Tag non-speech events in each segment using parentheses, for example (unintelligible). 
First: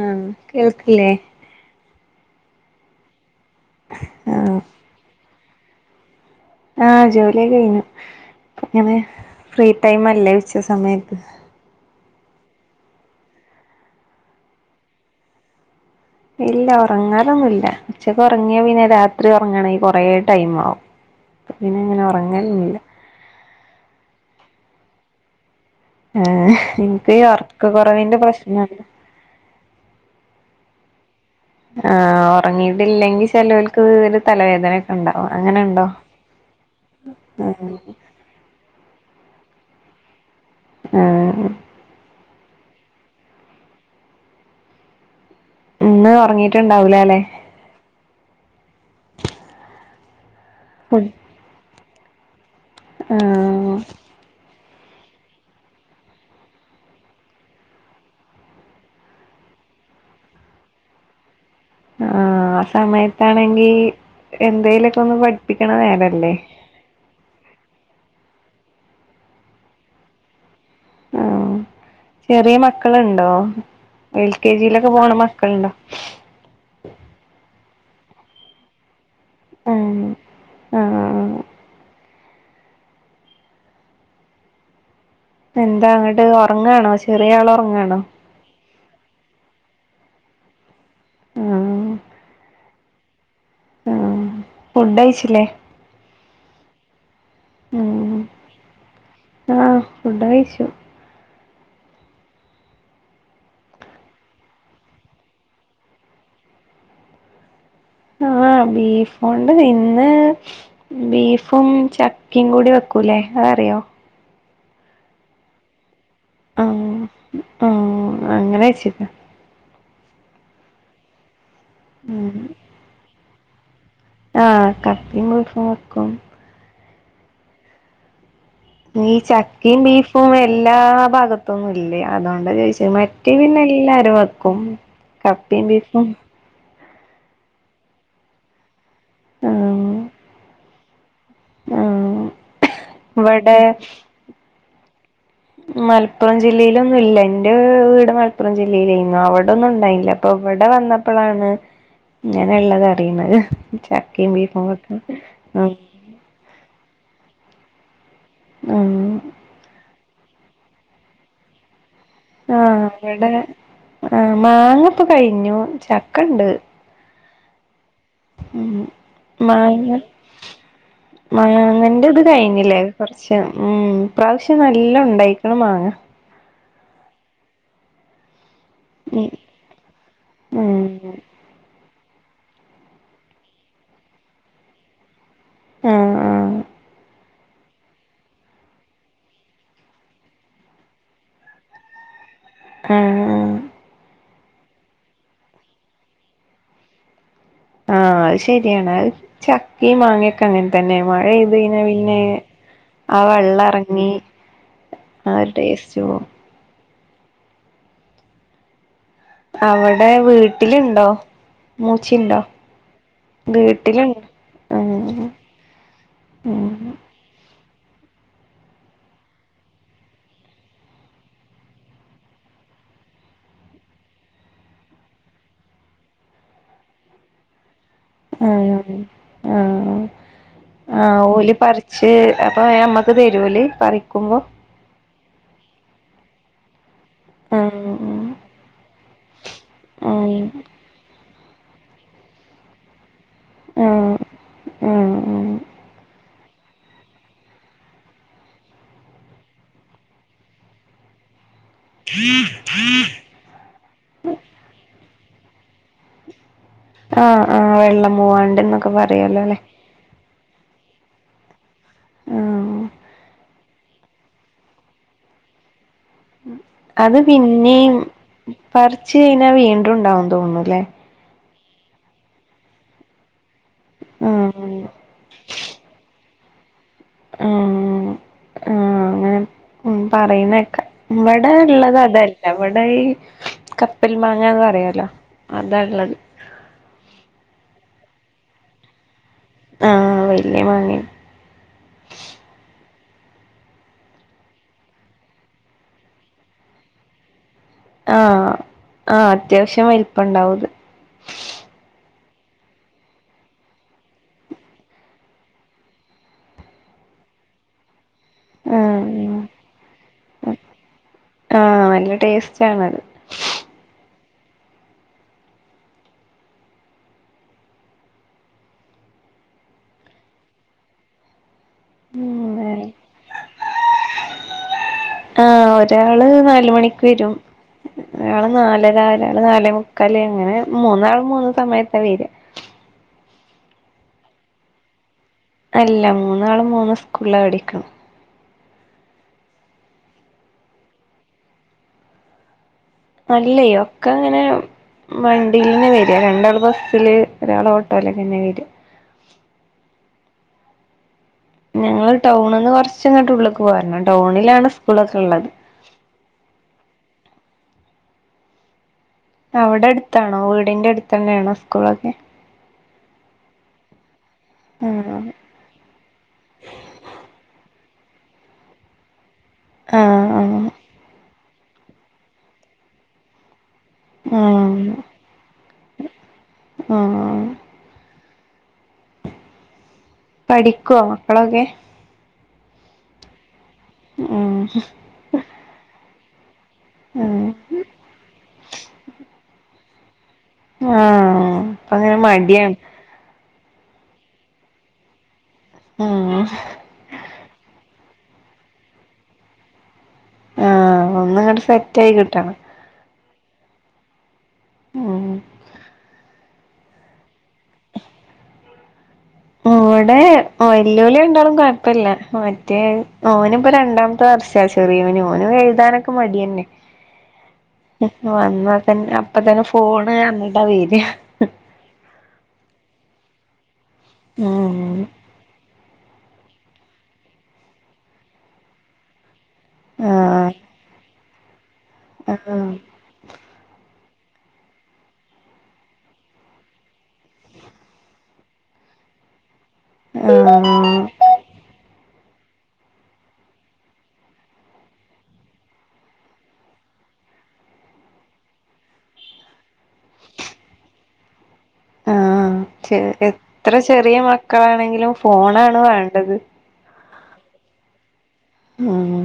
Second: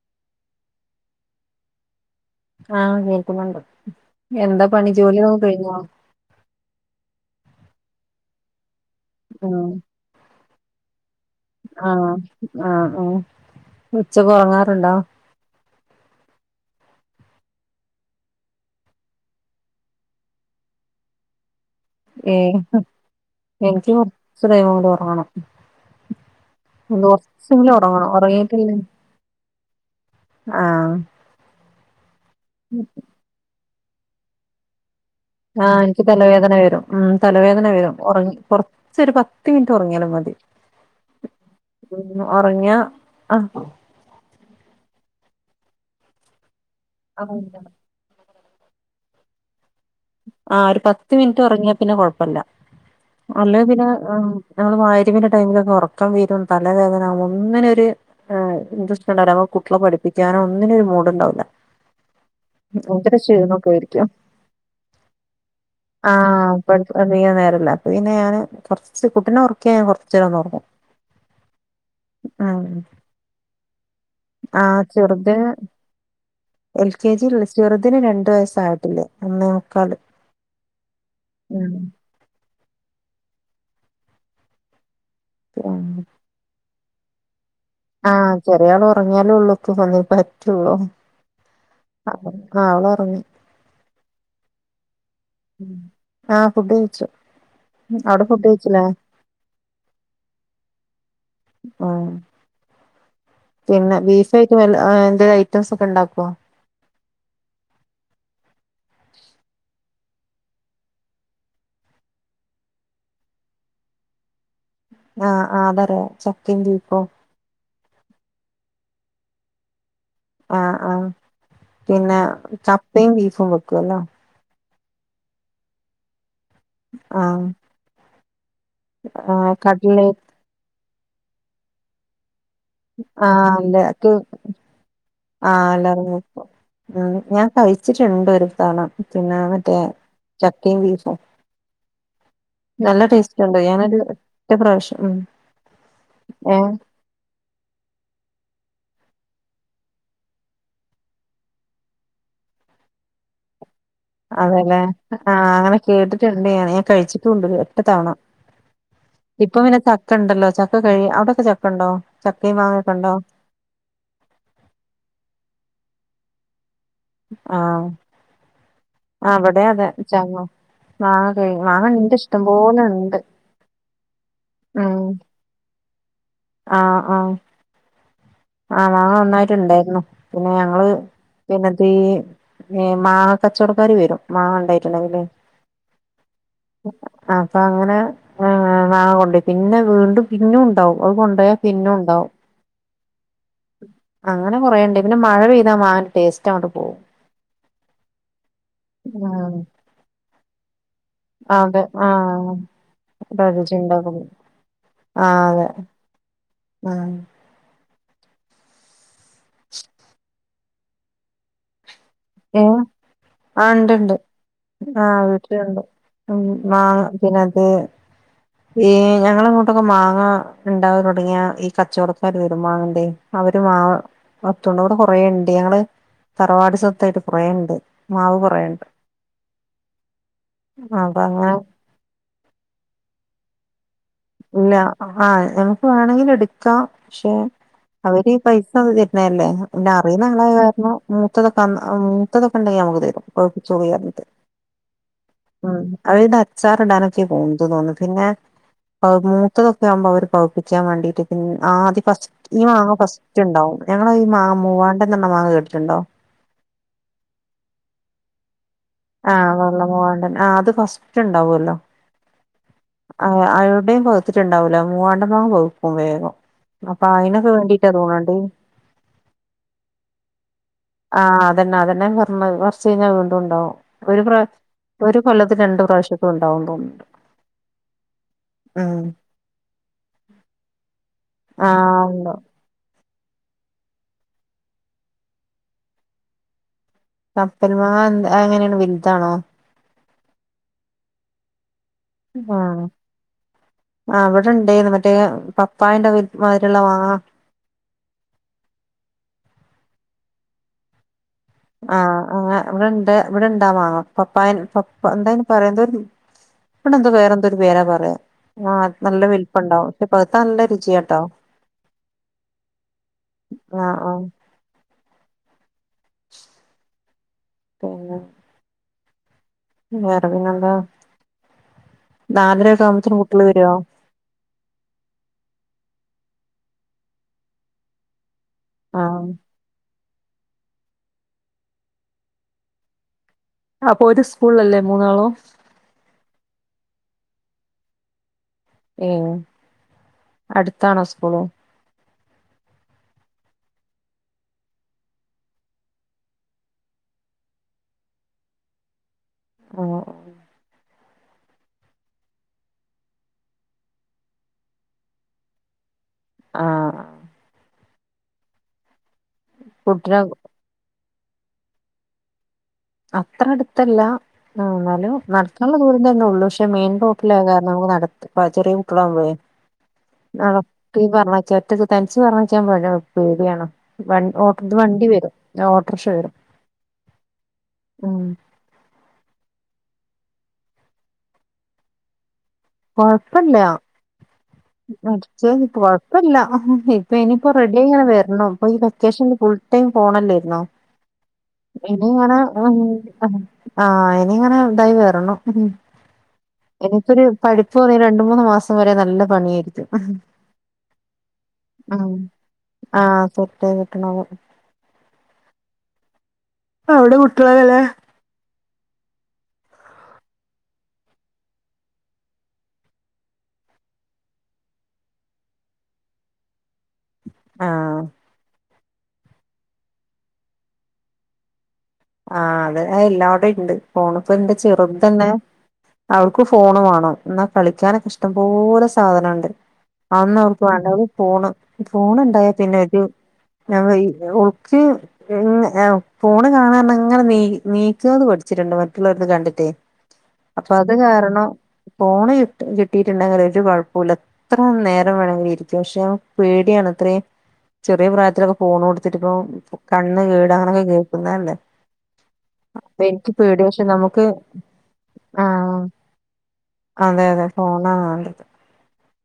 ആഹ് കേൾക്കില്ലേ? ആഹ് കേൾക്കുന്നുണ്ട്. ആഹ് എന്താ പണി? ജോലി ഒക്കെ കഴിഞ്ഞോ? ആഹ് ജോലിയെക്കെ കഴിഞ്ഞു. ഇങ്ങനെ ആഹ് ഫ്രീ ടൈം അല്ലേ ഉച്ച സമയത്ത്. ആഹ് ആഹ് ഉം ഉച്ചക്ക് ഒറങ്ങാറുണ്ടോ? ഇല്ല ഒറങ്ങാനൊന്നു ഇല്ല ഉച്ചക്ക് ഒറങ്ങിയാ പിന്നെ രാത്രി ഒറങ്ങണെ കൊറെ ടൈം മാവും. പിന്നെങ്ങനാ ഏയ് എനിക്ക് കൊർച്ച് ടൈം കൂടി ഒറങ്ങണം. ഏഹ് ഇന്ന് എനിക്ക് ഉറക്ക കൊറ്ച്ചെങ്കിലും ഒറ്ങ്ങണം കുറവിന്റെ ഒറ്ങ്ങീട്ടില്ലെ പ്രശ്നണ്ട് ആഹ് ആഹ് ഒറ്ങ്ങീട്ടില്ലെങ്കിൽ ചെലോൽക്ക് ഒര് തലവേദനൊക്കെണ്ടാവും അ ആഹ് ഇന്ക്ക് തലവേദന വെരും ഉം തലവേദന വെരും. ഒറ്ങ്ങി കൊറ്ച്ചൊര് പത്ത് മിൻറ്റ് ഒറ്ങ്ങ്യാലും മതി. ആഹ് ഉം ഒറ്ങ്ങ്യാ ആഹ് ഇന്ന് ഒറങ്ങീട്ട്ണ്ടാവുലാലേ? ആഹ് ആഹ് ഫുഡ് ഒര്പത്ത് മിൻറ്റ് ഒറ്ങ്ങ്യാ പിന്നെ കൊഴപ്പല്ല അല്ലേ ആഹ് പിന്നെ ഹും ഞങ്ങളെ മഅ് രിബിന്റെ ടൈമിലൊക്കെ ഒറക്കം വെരും തലവേദനാവും ഒന്ന്നൊര് ആഹ് ഇൻട്രസ്റ്റ്ണ്ടാവുല അപ്പൊ കുട്ട്യളെ പഠിപ്പിക്കാനോ ഒന്നിനൊരു മൂഡ്ണ്ടാവുല. ആഹ് അഹ് സമയത്താണെങ്കി ആയിരിക്കും എന്തേലൊക്കൊന്ന് പ ആഹ് പഠ് അധികം നേരല്ല അപ്പ പിന്നെ ഞാൻ കൊർച്ച് കുട്ടിനൊർക്ക്യാ ഞാൻ കൊർച്ചേരൊന്നൊർങ്ങും. ആഹ് ചെറ്യേ മക്കള്ണ്ടോ? എൽ കെ ആഹ് ജിയിലെക്കെ പോണ ചെറുതിന് മക്കള്ണ്ട? എൽ കെ ജിൽള്ള് ചെറ്തിന് രണ്ട് വയസ്സായ്ട്ടില്ല. ഉം ആഹ് ഹാ ഉം എന്താ ആഹ് ങ്ങട്ട് ഒറ്ങ്ങാണോ ചെറ്യേ ആളൊറ്ങ്ങാണോ? ആഹ് ചെറ്യാൾ ഒറ്ങ്ങ്യാലൊള്ളൂ (unintelligible) പറ്റൊള്ളൂ. ആഹ് അപ്പത്ത്ന് ആളൊറ്ങ്ങി. ആഹ് ഫുഡയ്ച്ചിലേ? ആഹ് ഫുഡ് കഴ്ച്ചു. ഉം അവ്ടെ ഫുഡെയ്ച്ചിലേ? ആഹ് ഫുഡ് കഴിച്ചു ആഹ് പിന്നെ ബീഫയ്റ്റ് മെൽ ആഹ് എന്തേ ഐറ്റംസൊക്കെണ്ടാക്കോ? ആഹ് ബീഫോണ്ട് ഇന്ന് ബീഫും ചക്കിം കൂടി വെക്കൂല്ലേ അതറിയോ? ആഹ് ആഹ് അതറ്യാ ചക്കിം ബീഫും. ഉം ഉം അങ്ങനെച്ചെക്കാ ആഹ് ആഹ് പിന്നെ ചപ്പയും ബീഫും വെക്കൊല്ലോ. ആ കപ്പിം ബീഫും വെക്കും ആ നീ ചക്കിം കട്ലേ ബീഫും എ എല്ലാ ഭാഗത്തൊന്നും ഇല്ല്യാ അതോണ്ടാ ചോയ്ച്ചേ മറ്റേ പിന്നെല്ലാരും വെക്കും ആ കപ്പയും ബീഫും എല്ലാരും വെക്കും ഉം ഞാൻ കഴിച്ചിട്ട്ണ്ട് ഒരു തവണ പിന്നാ മറ്റേ ആഹ് ചക്കിം ബീഫും ആഹ് നല്ല ടേസ്റ്റ്ണ്ട് ഇവിടെ ഞാനര് ഒറ്റപ്രാവ്ശ്യം ഉം മൽപ്പുറം ഏഹ് ജില്ലേലൊന്നും ഇല്ലയ്ന് ഇന്റെ വീട് മൽപ്പുറം ജില്ലേലേയ്നു അവടൊന്നു ഇണ്ടായില്ല ഇപ്പൊ ഇവടെ വന്നപ്പളാണ് ഇങ്ങനെള്ളതറീണെ ആണ് ലെ ആ അങ്ങനെ കേട്ട്ട്ട്ണ്ട് ഞാന് ഞാൻ കഴ്ച്ചിട്ടുണ്ട് ഒറ്റ തവണ ഉം ഇപ്പ പിന്നെ ചക്കണ്ടല്ലോ ചക്ക കഴ് അവ്ടൊക്കെ ചക്കണ്ടോ ആ വടെ ആ മാങ്ങപ്പം കഴ്ഞ്ഞു ചക്കണ്ട് ആഹ് ഉം ആഹ് ഇവിടേം അതെ മാങ്ങ ചങ്ങ മാങ്ങ കഴി മാങ്ങ ഇണ്ട് മാങ്ങന്റത് ഇഷ്ടം കഴ്ഞ്ഞിലേ പോലെ ഉണ്ട് കൊർച്ച് ഉം ഇപ്രാവ്ശ്യം നല്ലോണ്ടയ് ക്ക്ണ് മാങ്ങ ആ ആ ആ മാങ്ങ ഉം നന്നായിട്ടുണ്ടായിരുന്നു പിന്നെ ഞങ്ങള് ഉം പിന്നെത്തീ ഏ മാങ്ങ കച്ചോടക്കാര് വരും മാങ്ങ ഉണ്ടായിട്ടുണ്ടങ്കിലേ ആഹ് അപ്പ അങ്ങനെ ഏ ആ മാങ്ങാ കൊണ്ടോയി പിന്നെ വീണ്ടും പിന്നും ഉണ്ടാവും അത് കൊണ്ടയാ പിന്നും ഉണ്ടാവും ഏ അങ്ങനെ കൊറേണ്ട് പിന്നെ മഴ പെയ്താ മാങ്ങന്റെ ടേസ്റ്റ് അങ്ങട്ട് പോവും ആ അത് ശരിയാണ് ഉം ചക്കേം മാങ്ങേക്കെ അങ്ങനെ തന്നെ മഴെയ്ത് കഴിഞ്ഞാ അതെ ആ പിന്നെ ആ വെള്ള എറങ്ങി രുചിണ്ടാകും ആ ഒരു ടേസ്റ്റ് പോവും ആ അവടെ വീട്ടില്ണ്ടോ മൂച്ചിണ്ടോ ഏ ആ ഇണ്ട്ണ്ട് വീട്ടിലുണ്ട് ആ ഉം വീട്ടില്ണ്ട് ഉം മാങ്ങ പിന്ന ത്തേ ഈ ഞങ്ങള അങ്ങോട്ടക്കെ മാങ്ങ ഇണ്ടാവല് തൊടങ്ങിയ ഈ കച്ചവടക്കാര് വരും മാങ്ങണ്ടേ അവര് മാവ് (unintelligible) അവടെ കൊറേണ്ട് ഞങ്ങള് തറവാട് സ്വത്തായിട്ട് കൊറേ ഇണ്ട് ഏ ആ ആ അപ്പൊ അങ്ങനെ ഓല് പറി പക്ഷേ അപ്പ ഞമ്മക്ക് തരുലേ പറിക്കുമ്പോ ഇല്ല ആ ഞമ്മക്ക് വേണെങ്കിലെട് ക്കാ പക്ഷെ ആഹ് അവര് പൈസ തരുന്നല്ലേ പിന്നെ അറിയുന്ന ആഹ് ആളായ കാര്ണം ത്തതൊക്ക അന്ന് മൂത്തതൊക്കെ ഇണ്ടെങ്കി ഞമ്മക്ക് തരും പഴുപ്പിച്ചോളി ആഹ് പർഞ്ഞിട്ട് ആഹ് ഉം അത്പിന്നെ അ ച്ചാറിടാനൊക്കെ പോവുന്നത് തോന്ന്ണ്ട് പിന്നെ ആ മൂത്തതൊക്കെ ആവുമ്പ അവര് പവുപ്പിക്കാൻ വേണ്ടിട്ട് പി ആദ്യ ഫസ്റ്റ് ഈ മാങ്ങ ഫസ് റ്റ്ണ്ടാവും ഞങ്ങളെ ഈ മാങ്ങ മൂവാണ്ടൻ ന്നർഞ മാങ്ങ കേട്ടിട്ടുണ്ടോ ആ ആ വെള്ള മൂവാണ്ടൻന്ന ആ വെള്ളമൂവാണ്ടൻ ആ അത് ഫസ്റ്റ് ഇണ്ടാവല്ലോ ആഹ് ആ അവ്‌ടിം പവ്തിട്ടുണ്ടാവൂല മൂവാണ്ടൻ മാങ്ങാ പവ്ക്കും വേഗം അപ്പ അത് അയ്നൊക്ക വേണ്ടിട്ടാ പിന്നിം തോന്ന്ണ്ട് പറിച്ച് കഴിഞ്ഞാ വീണ്ടുണ്ടാകും തോന്നൂല്ലേ ആഹ് അതന്നെ അതന്നെ പറഞ്ഞത് പറിച്ചഴിഞ്ഞാ വീണ്ടുണ്ടാവും ഒരു പ്രാവ ആഹ് ഒരു കൊല്ലത്ത് രണ്ടു പ്രാവശ്യക്കെ ഉണ്ടാവും തോന്നുന്ന്ണ്ട്. ഹ്മ്മ് ഹ്മ്മ് ഇങ്ങനെ ഹ്മ്മ് പറിന്നേക്കാം ഇവിടെള്ളത് ആഹ് ഉണ്ടാവും അതല്ല ഇവടെ ഈ കപ്പൽ മാങ്ങന്ന് പറയാലോ അതാ ഇള്ളത് കപ്പൽമാങ്ങ എന്ത്‌ അതെങ്ങനെണ് വിത്താണോ ആഹ് വല്യ മാങ്ങേ ആഹ്. ആഹ് ഇവിടെ ഇണ്ടേന്നു മറ്റേ പപ്പായന്റെ വി മാതിരുള്ള മാങ്ങ ആഹ്, ആഹ് അത്യാവിശ്യം വലിപ്പണ്ടാവത്. ആഹ് ആഹ് ഇവടെണ്ട് ഇവടെണ്ടാമാങ്ങ പപ്പായെ പപ്പ്‌ എന്തായിരുന്നു അതിന് പറയ്ണത് ഇവിടെന്തോ വേറെന്തോരു പേരാ പറയാ ആഹ് നല്ല വലിപ്പണ്ടാവും. പക്ഷെ പവ്ത്താ നല്ല രുചിയാട്ടോ (inaudible) ആഹ് നല്ല ടേസ്റ്റാണത് ആഹ് ആഹ് (inaudible) പിന്നെ വേറെ പിന്നെന്താ, നാലരൊക്കാവുമ്പോത്തിന് കുട്ടികള് വരോ ആഹ് ഒരാള് നാല് മണിക്ക് വരും. ഒരാള് നാലര ആഹ് ഒരാള് നാലേമു ക്കാല് അങ്ങനെ മൂന്നാളും മൂന്ന് സമയത്താ വരാ അപ്പൊ ഒര് സ്കൂളിലല്ലേ മൂന്നാളും അല്ല മൂന്നാളും മൂന്ന് സ്കൂളിലാ പഠിക്കാ ഏഹ്, അട്ത്താണോ സ്കൂള് അല്ലെയോ ഒക്കങ്ങനെ വണ്ടീന്ന് വരാ രണ്ടാള് ബസ്സില് ഒരാള് ഓട്ടോലങ്ങനെ വരാ ഹ്മ്മ് ഞങ്ങള് ടൗണ്ന്ന് കൊറച്ച്ങ്ങട്ട് ഉള്ള്ക്ക് പോരണം ടൗണിലാണ് സ്കൂളൊക്കെ ഇള്ളത്. ആഹ്. അവ്ടെ കുട്ടിനെ അട്ത്താണോ വീടിന്റെ അടുത്തന്നെണോ സ്കൂളൊക്കെ അത്ര എടുത്തല്ല ഏഹ് ഇന്നാലും ആഹ് ന ടക്കാളെ ദൂരം തന്നെ ഒള്ളൂ പക്ഷെ മെയിൻ റോഡിലായ കാരണം നട ചെറിയ കുട്ടികളാവുമ്പളേ ആഹ് (unintelligible) തനിച്ച് പറഞ്ഞാച്ചാൻ ഭയങ്കര പേടിയാണ് വൻ ഓട്ട് ഇത് വണ്ടി ആഹ് വരും ഓട്ടർക്ഷ വരും ആഹ്. ഹ്മ്മ് പഠിക്കോ മക്കളൊക്കെ കൊഴപ്പല്ല ഹ്മ്മ്. പഠിച്ചോച്ചാ കൊഴപ്പല്ല ഇപ്പ ഉം ഇനിയിപ്പ റെഡിയായി ഇങ്ങനെ വരണം ഇപ്പ ഈ വെക്കേഷനില് ഫുൾ ഫുൾ ടൈം ഫോണല്ലേയിരുന്നോ ആഹ് അപ്പ അങ്ങനെ ഇനിയാണ് മടിയാണ് (unintelligible) ആഹ് ഇനി ഇങ്ങനെ ഇതായി വരണം ഉം എനിക്കൊരു പഠിച്ചോ പറയാ ഈ രണ്ട് മൂന്ന് മാസം വരെ നല്ല പണിയായിരിക്കും ആഹ് ഒന്ന് ഇങ്ങട്ട് സെറ്റായി ഉം കിട്ടണം ആഹ് സെറ്റായി കിട്ടണം. ആഹ് അവിടെ കുട്ടികളെങ്ങനെ ഓടെ വെല്ലുവിളി ഉണ്ടോളും കുഴപ്പില്ല മറ്റേ ഓനിപ്പൊ രണ്ടാമത്തെ വർഷ ഷാ ചെറിയോൻ ഓൻ എഴുതാനൊക്കെ മടിയന്നെ ആഹ് വന്നാ തന്നെ അപ്പ തന്നെ ഫോണ് എന്നിട്ട വര്യാ ആഹ് അത് എല്ലാടെ ഇണ്ട് ഫോണിപോ എന്റെ ഉം ചെറുതെന്നെ അവൾക്ക് ഫോണ് വാണം എന്നാ കളിക്കാനൊക്കെ ഇഷ്ടപോലെ സാധനണ്ട് അന്നു ആഹ് അവർക്ക് വേണ്ട ഒരു ഫോണ് ഫോണുണ്ടായ ആഹ് പിന്നെ ഒരു ആയിമാരി ഓക്ക് ഈ ഫോൺ കാണാൻ അങ്ങനെ നീ നീക്കുന്നത് പഠിച്ചിട്ടുണ്ട് മറ്റുള്ളവർന്ന് കണ്ടിട്ടേ അപ്പൊ അത് ആഹ് കാരണം ഫോൺ കിട്ടിയിട്ടുണ്ടെങ്കിൽ ഒരു കുഴപ്പുല്ല എത്ര നേരം വേണമെങ്കിൽ ഇരിക്കും പക്ഷെ പേടിയാണ് ഇത്രയും ചെറിയ പ്രായത്തിലൊക്കെ ഫോൺ കൊടുത്തിട്ട ഇപ്പപ്പോ കണ്ണ് കേട് അങ്ങനൊക്കെ കേൾക്കുന്നല്ലേ ആഹ് എത്ര പക്ഷെ ചെറിയ നമുക്ക് മക്കളാണെങ്കിലും ആ ഫോണാണ് വേണ്ടത് അതെ അതെ ഫോണാ വേണ്ടത് ഉം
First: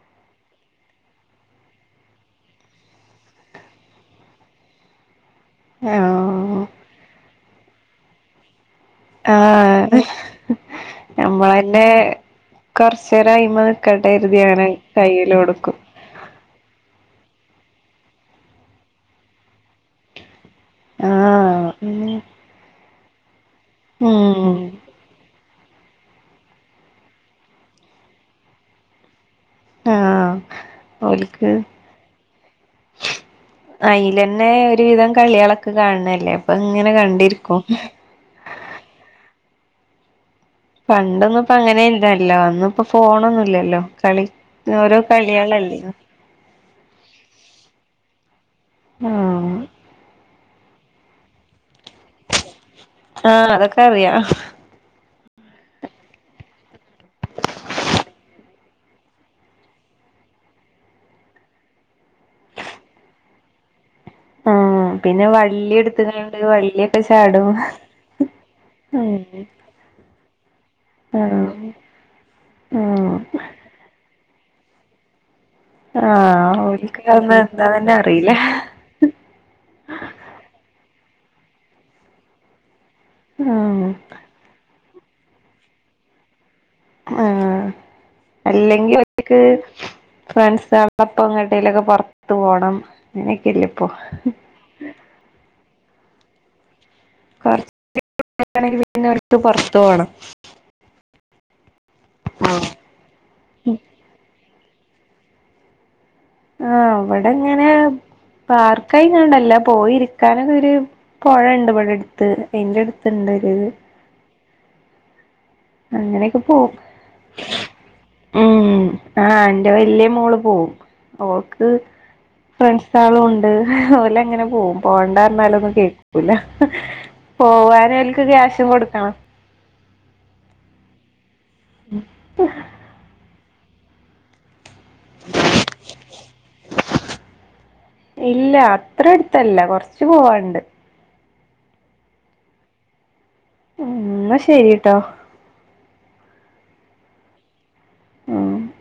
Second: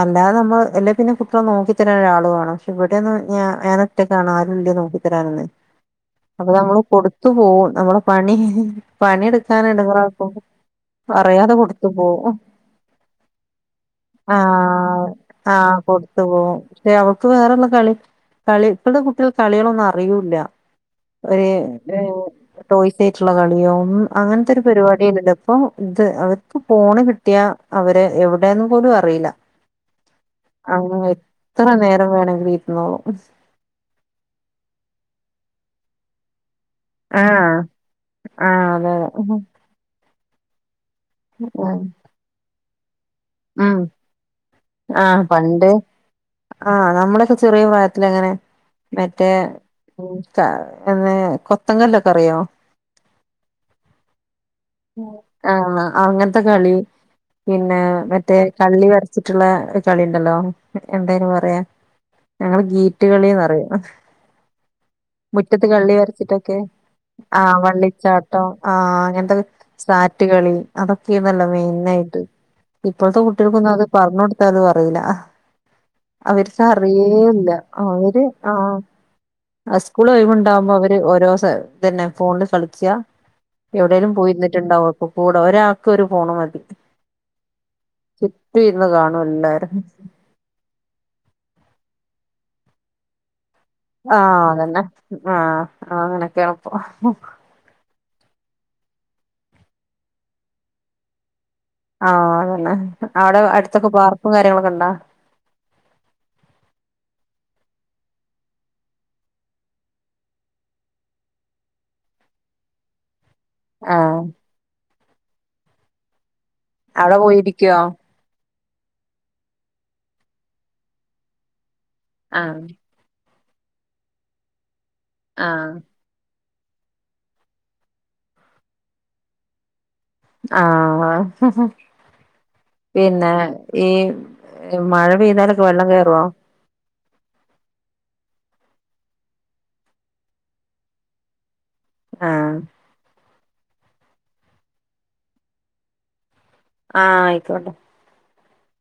അല്ലാതെ നമ്മള് അല്ല പിന്നെ കുട്ടിയേളെ നോക്കിത്തരൻ ഒരാളു വേണം പക്ഷെ ഇവിടെയന്ന് പറഞ്ഞ ഏ മറ്റേ കാണാൻ ആരൂല്യ നോക്കി തരാന് ആഹ് അപ്പൊ നമ്മള് കൊടുത്തു പോവും നമ്മള പണി പണിയെടുക്കാന ഇടുങ്ങ ആഹ് ആക്കു അറിയാതെ കൊടുത്തു പോകും കൊറച്ചര അയിമേ നിൽക്കട്ടെ കരുതി അങ്ങനെ കൈയിൽ കൊടുക്കും ഓ ക്ഷെ അവക്ക് വേറുള്ള കളി കളി ഇപ്പോ കുട്ടികൾ കളികളൊന്നും അറിയൂല്ല ഒരു ആഹ് ടോയ്സയിട്ടുള്ള കളിയും അങ്ങനത്തെ ഉം ഒരു പരിപാടില്ലാ അപ്പൊ ഇത് അവർക്ക് ഫോണ് കിട്ടിയാ അവര് എവിടെന്ന് പോലും അറിയില്ല ആഹ് അങ്ങനെ ഓൽക്ക് എത്ര നേരം വേണമെങ്കിലും ഇരുന്നോളും അയിൽന്നെ ഒരുവിധം കളികളക്ക് കാണണല്ലേ അപ്പൊ ഇങ്ങനെ ആഹ് കണ്ടിരിക്കും ആഹ് അതെ അതെ പണ്ടൊന്നും ഇപ്പ ഉം അങ്ങനെ ഇല്ലെലോ ഇന്ന് ഇപ്പ ഫോണൊന്നു ഉം ല്ലല്ലോ കളി ഓരോ ആഹ് പണ്ട് കളിയളല്ലേ ആഹ് നമ്മളൊയൊക്കെ ചെറിയ പ്രായത്തില് അങ്ങനെ മറ്റേ ആഹ് എന്ന കൊത്തങ്കല്ലൊക്കെ അറിയോ ആ അതക്കെ അറിയാ ആഹ് അങ്ങനത്തെ കളി പിന്നെ മറ്റേ കള്ളി വരച്ചിട്ടുള്ള ഒരു കളി ഉണ്ടല്ലോ എന്താ അയിന് പറയാ ഞങ്ങള് ഗീറ്റുകളിന്ന് പറയു ആഹ് പിന്നെ മുറ്റത്ത് വള്ളി കള്ളി എടുത്ത്കാണ്ട് വരച്ചിട്ടൊക്കെ വള്ളിയൊക്കെ ആ ചാടും വള്ളിച്ചാട്ടം ആ ഉം അങ്ങനത്തെ സാറ്റ് കളി അതൊക്കെയായിരുന്നല്ലോ ആഹ് മെയിൻ ആയിട്ട് ആഹ് ഇപ്പോഴ്ത്തെ കുട്ടികൾക്കൊന്നും അത് പറഞ് കൊടുത്താലും അറിയൂല്ല ആഹ് അവര്ക്ക് ഓൽക്ക് അതൊന്നും അറിയേല്ല എന്താന്നന്നെ അവര് അറിയില്ല ആഹ അസ്കൂള് ഒഴിവുണ്ടാമ്പോ അവര് ഓരോ തന്നെ ഫോണിൽ കളിക്ക ആഹ് എവിടെലും പോയിരുന്നിട്ടുണ്ടാവും ഒക്കെ കൂടെ ഒരാൾക്ക് ഒരു ഫോണ് മതി ആ ചുറ്റും ഇരുന്ന് അല്ലെങ്കിൽ കാണും ഒറ്റക്ക് എല്ലാരും ഫ്രണ്ട്സ്ള്ളപ്പങ്ങട്ടലൊക്കെ പൊറത്തു പോണം അങ്ങനെയൊക്കെ അല്ലെ ഇപ്പോ ആ അതന്നെ ആ അങ്ങനെയൊക്കെയണപ്പം (unintelligible) ണെങ്കില് പിന്നെ അടുത്ത് പൊറത്തു പോണം ആ അതെന്നെ അവടെ അട്ത്തൊക്കെ പാർക്കും കാര്യങ്ങളൊക്കെണ്ടോ ആ ഇവടെങ്ങനെ പാർക്കായിങ്ങണ്ടല്ല പോയി ഇരിക്കാനൊക്കൊര് പൊഴണ്ട് ഇവടെ അട്ത്ത് അയിന്റടുത്ത്ണ്ട് ഒരിത് ആഹ് അങ്ങനൊക്കെ പോവും അവടെ പോയിരിക്കോ ഉം ആ ന്റെ വെല്ല്യ മോള് പോവും ഓക്ക് ആഹ് ഫ്രണ്ട്സ് സാളുണ്ട് ഓലങ്ങനെ പോകും പോണ്ടാ പറഞ്ഞാലൊന്നും ആഹ് കേക്കൂ ക്കൂല പോവാനോൽക്ക് ക്യാഷും കൊടുക്കണം ആഹ പിന്നെ ഈ മഴ പെയ്താലൊക്കെ വെള്ളം കേറോ ഇല്ല അത്രെട്ത്തല്ല കൊർച്ച് പോവാണ്ട് ആഹ് ഉം ന്നാ ശെരിട്ടോ ആ അയ്ക്കോട്ടെ ഉം